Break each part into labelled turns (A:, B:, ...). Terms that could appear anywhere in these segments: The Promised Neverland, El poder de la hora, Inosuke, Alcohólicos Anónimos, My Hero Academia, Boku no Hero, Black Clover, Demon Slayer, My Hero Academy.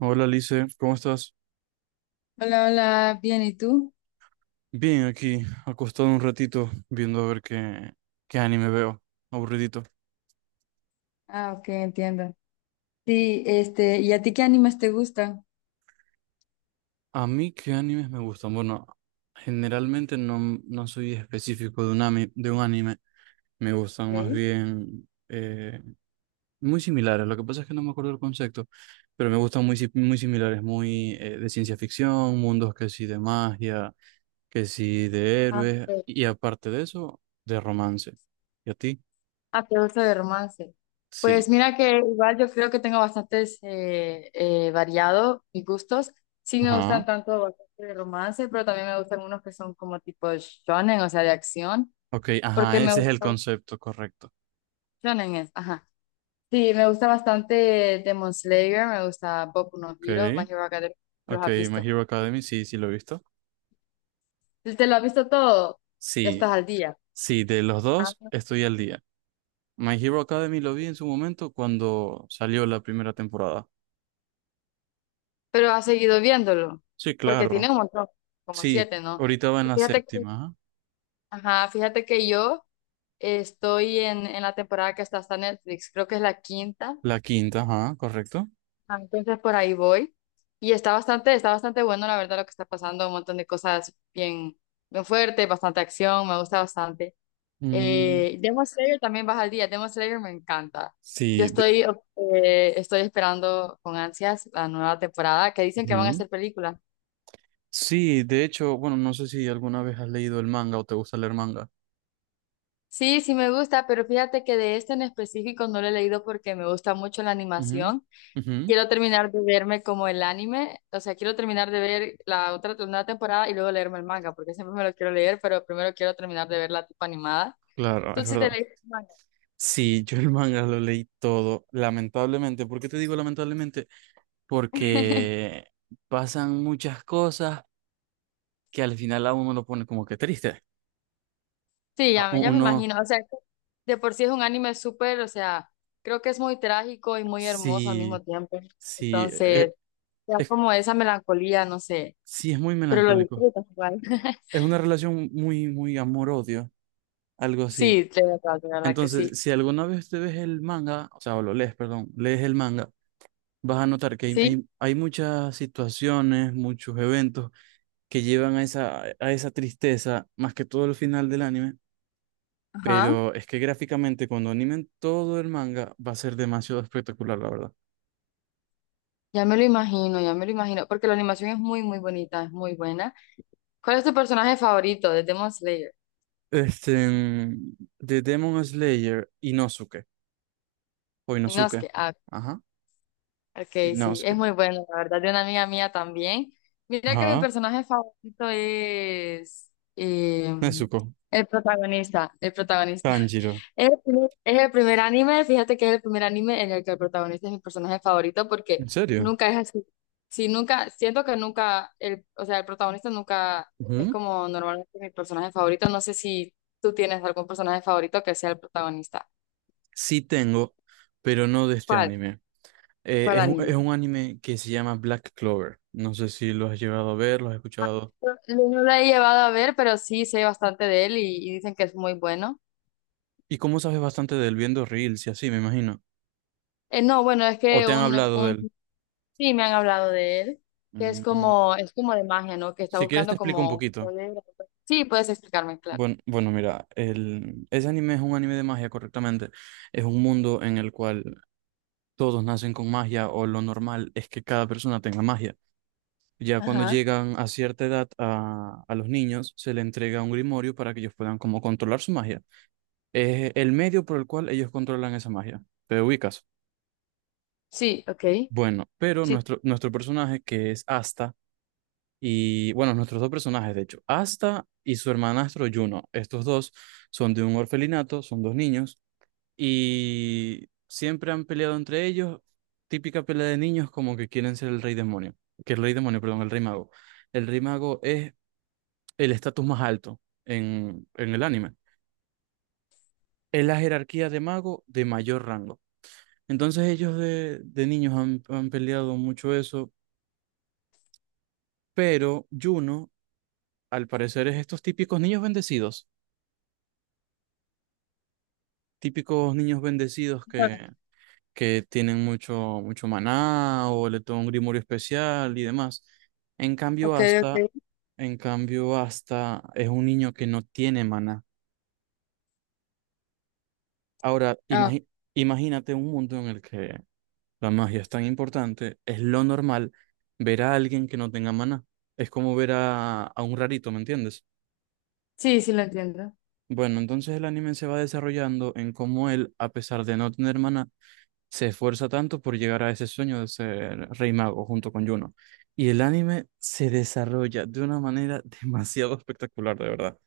A: Hola Lice, ¿cómo estás?
B: Hola, hola, bien, ¿y tú?
A: Bien, aquí, acostado un ratito, viendo a ver qué, qué anime veo. Aburridito.
B: Ah, ok, entiendo. Sí, este, ¿y a ti qué animes te gustan?
A: A mí, ¿qué animes me gustan? Bueno, generalmente no, no soy específico de un, de un anime. Me gustan más
B: Ok.
A: bien muy similares. Lo que pasa es que no me acuerdo el concepto, pero me gustan muy, muy similares, muy de ciencia ficción, mundos que sí de magia, que sí de
B: Ah,
A: héroes,
B: ok.
A: y aparte de eso, de romance. ¿Y a ti?
B: Ah, te gusta de romance. Pues
A: Sí.
B: mira que igual yo creo que tengo bastantes variado mis gustos. Sí me
A: Ajá.
B: gustan tanto bastante de romance, pero también me gustan unos que son como tipo shonen, o sea, de acción,
A: Ok,
B: porque
A: ajá,
B: me
A: ese es el
B: gusta
A: concepto correcto.
B: shonen es, ajá. Sí, me gusta bastante Demon Slayer, me gusta Boku no Hero, My
A: Ok,
B: Hero Academia, los
A: ok,
B: has
A: My
B: visto.
A: Hero Academy, sí, sí lo he visto.
B: Si ¿te lo has visto todo? Ya
A: Sí,
B: estás al día.
A: sí, de los
B: Ah,
A: dos estoy al día. My Hero Academy lo vi en su momento cuando salió la primera temporada.
B: pero has seguido viéndolo,
A: Sí,
B: porque tiene
A: claro,
B: un montón, como
A: sí,
B: siete, ¿no?
A: ahorita va en
B: Pero
A: la
B: fíjate que,
A: séptima, ajá.
B: ajá, fíjate que yo estoy en la temporada que está hasta Netflix, creo que es la quinta.
A: La quinta, ajá, correcto.
B: Ah, entonces por ahí voy. Y está bastante bueno, la verdad, lo que está pasando, un montón de cosas bien, bien fuertes, bastante acción, me gusta bastante.
A: Mm,
B: Demon Slayer también baja al día, Demon Slayer me encanta. Yo
A: sí, de,
B: estoy, estoy esperando con ansias la nueva temporada, que dicen que van a
A: ujú.
B: hacer película.
A: Sí, de hecho, bueno, no sé si alguna vez has leído el manga o te gusta leer manga.
B: Sí, sí me gusta, pero fíjate que de este en específico no lo he leído porque me gusta mucho la
A: Ujú,
B: animación.
A: ujú.
B: Quiero terminar de verme como el anime, o sea, quiero terminar de ver la otra la nueva temporada y luego leerme el manga, porque siempre me lo quiero leer, pero primero quiero terminar de ver la tipo animada.
A: Claro,
B: ¿Tú
A: es
B: sí te
A: verdad.
B: leíste el manga?
A: Sí, yo el manga lo leí todo, lamentablemente. ¿Por qué te digo lamentablemente? Porque pasan muchas cosas que al final a uno lo pone como que triste.
B: Sí, ya, ya me
A: Uno
B: imagino, o sea, que de por sí es un anime súper, o sea, creo que es muy trágico y muy hermoso al mismo
A: sí,
B: tiempo.
A: sí,
B: Entonces, ya
A: es,
B: como esa melancolía, no sé,
A: sí es muy
B: pero lo
A: melancólico.
B: disfrutas igual.
A: Es una relación muy, muy amor-odio, algo así.
B: Sí, de verdad que sí.
A: Entonces, si alguna vez te ves el manga, o sea, o lo lees, perdón, lees el manga, vas a notar que hay,
B: Sí,
A: hay muchas situaciones, muchos eventos que llevan a esa tristeza, más que todo el final del anime.
B: ajá,
A: Pero es que gráficamente, cuando animen todo el manga, va a ser demasiado espectacular, la verdad.
B: ya me lo imagino, ya me lo imagino, porque la animación es muy, muy bonita, es muy buena. ¿Cuál es tu personaje favorito de Demon Slayer?
A: Este, mm, de Demon Slayer, Inosuke, o
B: Inosuke, ah,
A: ajá,
B: ok, sí,
A: Inosuke,
B: es muy bueno, la verdad, de una amiga mía también. Mira que mi
A: ajá,
B: personaje favorito es eh,
A: Nezuko,
B: el protagonista, el protagonista.
A: Tanjiro,
B: Es el primer anime, fíjate que es el primer anime en el que el protagonista es mi personaje favorito porque
A: ¿en serio?
B: nunca es así. Sí, nunca, siento que nunca, el, o sea, el protagonista nunca es
A: Ujú.
B: como normalmente mi personaje favorito. No sé si tú tienes algún personaje favorito que sea el protagonista.
A: Sí tengo, pero no de este
B: ¿Cuál?
A: anime.
B: ¿Cuál anime?
A: Es un anime que se llama Black Clover. No sé si lo has llegado a ver, lo has
B: Ah,
A: escuchado.
B: no, no lo he llevado a ver, pero sí sé bastante de él y dicen que es muy bueno.
A: ¿Y cómo sabes bastante de él viendo reels y así, me imagino?
B: No, bueno, es
A: ¿O
B: que
A: te han
B: un,
A: hablado de
B: un
A: él?
B: Sí, me han hablado de él, que
A: Mm,
B: es como de magia, ¿no? Que está
A: si quieres te
B: buscando
A: explico un
B: como
A: poquito.
B: poder. Sí, puedes explicarme, claro.
A: Bueno, bueno, mira, ese anime es un anime de magia, correctamente. Es un mundo en el cual todos nacen con magia o lo normal es que cada persona tenga magia. Ya cuando
B: Ajá.
A: llegan a cierta edad a los niños, se le entrega un grimorio para que ellos puedan como controlar su magia. Es el medio por el cual ellos controlan esa magia. ¿Te ubicas?
B: Sí, ok.
A: Bueno, pero
B: Sí.
A: nuestro, nuestro personaje, que es Asta, y bueno, nuestros dos personajes, de hecho, Asta y su hermanastro Juno. Estos dos son de un orfelinato, son dos niños y siempre han peleado entre ellos. Típica pelea de niños como que quieren ser el rey demonio, que el rey demonio, perdón, el rey mago. El rey mago es el estatus más alto en el anime. Es la jerarquía de mago de mayor rango. Entonces ellos de niños han, han peleado mucho eso, pero Juno, al parecer, es estos típicos niños bendecidos, típicos niños bendecidos
B: Claro.
A: que tienen mucho, mucho maná o le toman un grimorio especial y demás. En cambio,
B: Ok, ok.
A: Asta, en cambio, Asta es un niño que no tiene maná. Ahora,
B: Ah,
A: imagínate un mundo en el que la magia es tan importante, es lo normal ver a alguien que no tenga maná. Es como ver a un rarito, ¿me entiendes?
B: sí, sí lo entiendo.
A: Bueno, entonces el anime se va desarrollando en cómo él, a pesar de no tener maná, se esfuerza tanto por llegar a ese sueño de ser rey mago junto con Yuno. Y el anime se desarrolla de una manera demasiado espectacular, de verdad.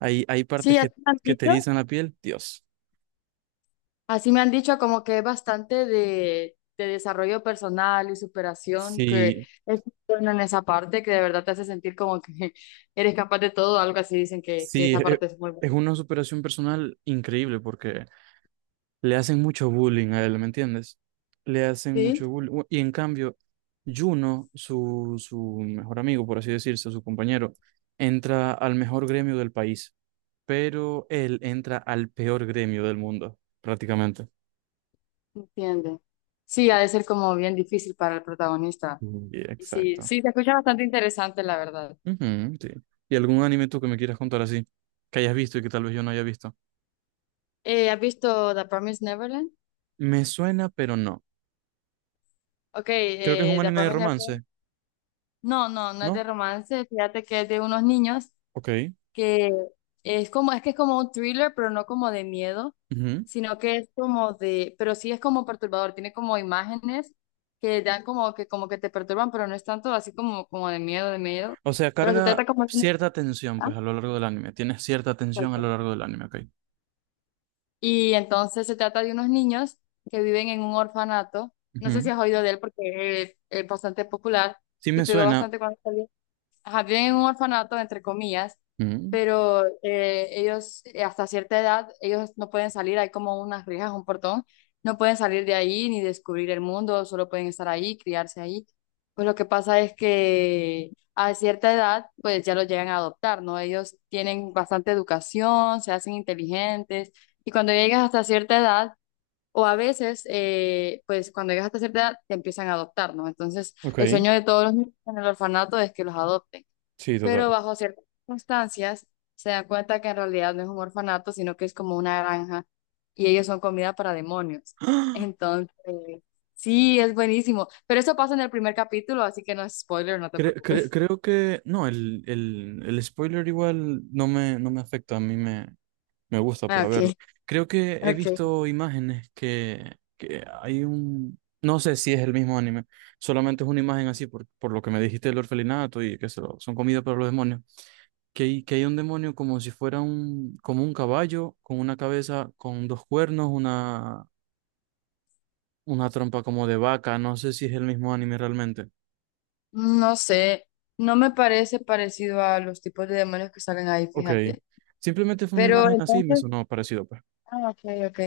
A: Hay
B: Sí,
A: partes
B: así me han
A: que te
B: dicho.
A: erizan la piel, Dios.
B: Así me han dicho como que es bastante de desarrollo personal y superación, que
A: Sí,
B: es bueno en esa parte, que de verdad te hace sentir como que eres capaz de todo, algo así dicen que
A: sí,
B: esa parte es muy buena.
A: es una superación personal increíble porque le hacen mucho bullying a él, ¿me entiendes? Le hacen
B: Sí,
A: mucho bullying. Bueno, y en cambio, Juno su, su mejor amigo, por así decirse, su compañero, entra al mejor gremio del país pero él entra al peor gremio del mundo, prácticamente.
B: entiende. Sí, ha de ser como bien difícil para el protagonista.
A: Mm. Y
B: Sí,
A: exacto.
B: sí, se escucha bastante interesante, la verdad.
A: Ujú, sí. ¿Y algún anime tú que me quieras contar así? Que hayas visto y que tal vez yo no haya visto.
B: ¿Has visto The Promised Neverland?
A: Me suena, pero no.
B: Ok,
A: Creo que es un
B: The
A: anime de
B: Promised Neverland.
A: romance,
B: No, no, no es de
A: ¿no?
B: romance. Fíjate que es de unos niños
A: Ok.
B: que es como, es que es como un thriller, pero no como de miedo,
A: Ujú.
B: sino que es como de, pero sí es como perturbador. Tiene como imágenes que dan como que te perturban, pero no es tanto así como de miedo, de miedo.
A: O sea,
B: Pero se
A: carga
B: trata como de...
A: cierta tensión,
B: ah,
A: pues, a lo largo del anime. Tienes cierta tensión a
B: ok.
A: lo largo del anime, ok.
B: Y entonces se trata de unos niños que viven en un orfanato. No sé si
A: Ujú.
B: has oído de él porque es bastante popular
A: Sí
B: y
A: me
B: pegó
A: suena.
B: bastante cuando salió, ajá, viven en un orfanato, entre comillas,
A: Ujú.
B: pero ellos hasta cierta edad, ellos no pueden salir, hay como unas rejas, un portón, no pueden salir de ahí ni descubrir el mundo, solo pueden estar ahí, criarse ahí. Pues lo que pasa es que a cierta edad, pues ya los llegan a adoptar, ¿no? Ellos tienen bastante educación, se hacen inteligentes, y cuando llegas hasta cierta edad, o a veces, pues cuando llegas hasta cierta edad, te empiezan a adoptar, ¿no? Entonces...
A: Ok.
B: el sueño de todos los niños en el orfanato es que los adopten,
A: Sí,
B: pero
A: total.
B: bajo ciertas circunstancias se dan cuenta que en realidad no es un orfanato, sino que es como una granja y ellos son comida para demonios. Entonces, sí, es buenísimo. Pero eso pasa en el primer capítulo, así que no es spoiler, no te preocupes.
A: Creo que... No, el spoiler igual no me, no me afecta. A mí me, me gusta
B: Ah,
A: para
B: ok,
A: verlo. Creo que he
B: ok.
A: visto imágenes que hay un... No sé si es el mismo anime. Solamente es una imagen así por lo que me dijiste del orfelinato y que son comida para los demonios. Que hay un demonio como si fuera un, como un caballo, con una cabeza, con dos cuernos, una trompa como de vaca. No sé si es el mismo anime realmente.
B: No sé, no me parece parecido a los tipos de demonios que salen ahí,
A: Ok.
B: fíjate.
A: Simplemente fue una
B: Pero
A: imagen así y me
B: entonces,
A: sonó parecido, pues.
B: ah, ok, ok.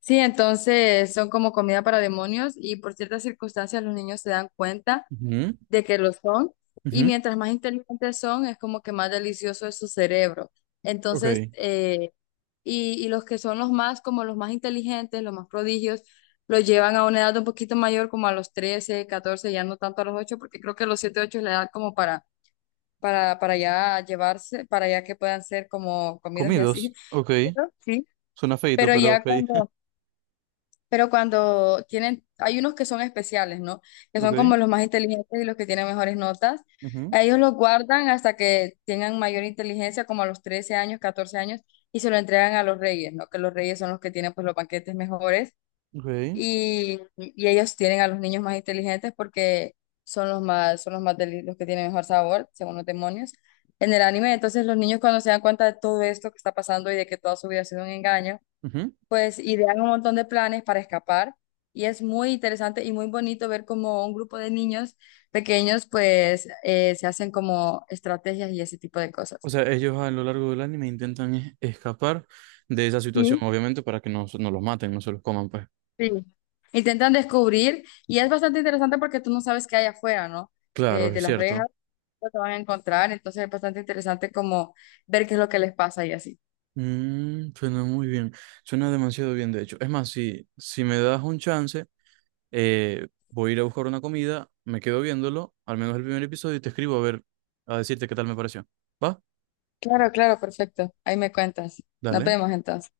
B: Sí, entonces son como comida para demonios y por ciertas circunstancias los niños se dan cuenta
A: Ujú,
B: de que lo son, y
A: ujú,
B: mientras más inteligentes son, es como que más delicioso es su cerebro. Entonces,
A: ok.
B: y los que son los más, como los más inteligentes, los más prodigios, los llevan a una edad un poquito mayor, como a los 13 14, ya no tanto a los 8 porque creo que los 7 8 es la edad como para ya llevarse, para ya que puedan ser como comidos y así.
A: Comidos. Ok.
B: ¿No? Sí.
A: Suena feito,
B: Pero
A: pero
B: ya
A: ok.
B: cuando pero cuando tienen, hay unos que son especiales, ¿no? Que son
A: Ok.
B: como los más inteligentes y los que tienen mejores notas.
A: Ujú,
B: A ellos los guardan hasta que tengan mayor inteligencia, como a los 13 años, 14 años, y se lo entregan a los reyes, ¿no? Que los reyes son los que tienen pues los banquetes mejores
A: ok,
B: y ellos tienen a los niños más inteligentes porque son los más los que tienen mejor sabor, según los demonios. En el anime, entonces los niños cuando se dan cuenta de todo esto que está pasando y de que toda su vida ha sido un engaño,
A: ujú.
B: pues idean un montón de planes para escapar, y es muy interesante y muy bonito ver cómo un grupo de niños pequeños pues se hacen como estrategias y ese tipo de
A: O
B: cosas.
A: sea, ellos a lo largo del anime intentan escapar de esa situación,
B: Sí.
A: obviamente, para que no, no los maten, no se los coman, pues.
B: Sí. Intentan descubrir y es bastante interesante porque tú no sabes qué hay afuera, ¿no?
A: Claro,
B: De
A: es
B: las
A: cierto.
B: rejas, lo que van a encontrar, entonces es bastante interesante como ver qué es lo que les pasa y así.
A: Mm, suena muy bien. Suena demasiado bien, de hecho. Es más, si, si me das un chance, voy a ir a buscar una comida, me quedo viéndolo, al menos el primer episodio, y te escribo a ver, a decirte qué tal me pareció. ¿Va?
B: Claro, claro, perfecto. Ahí me cuentas. Nos
A: Dale.
B: vemos entonces.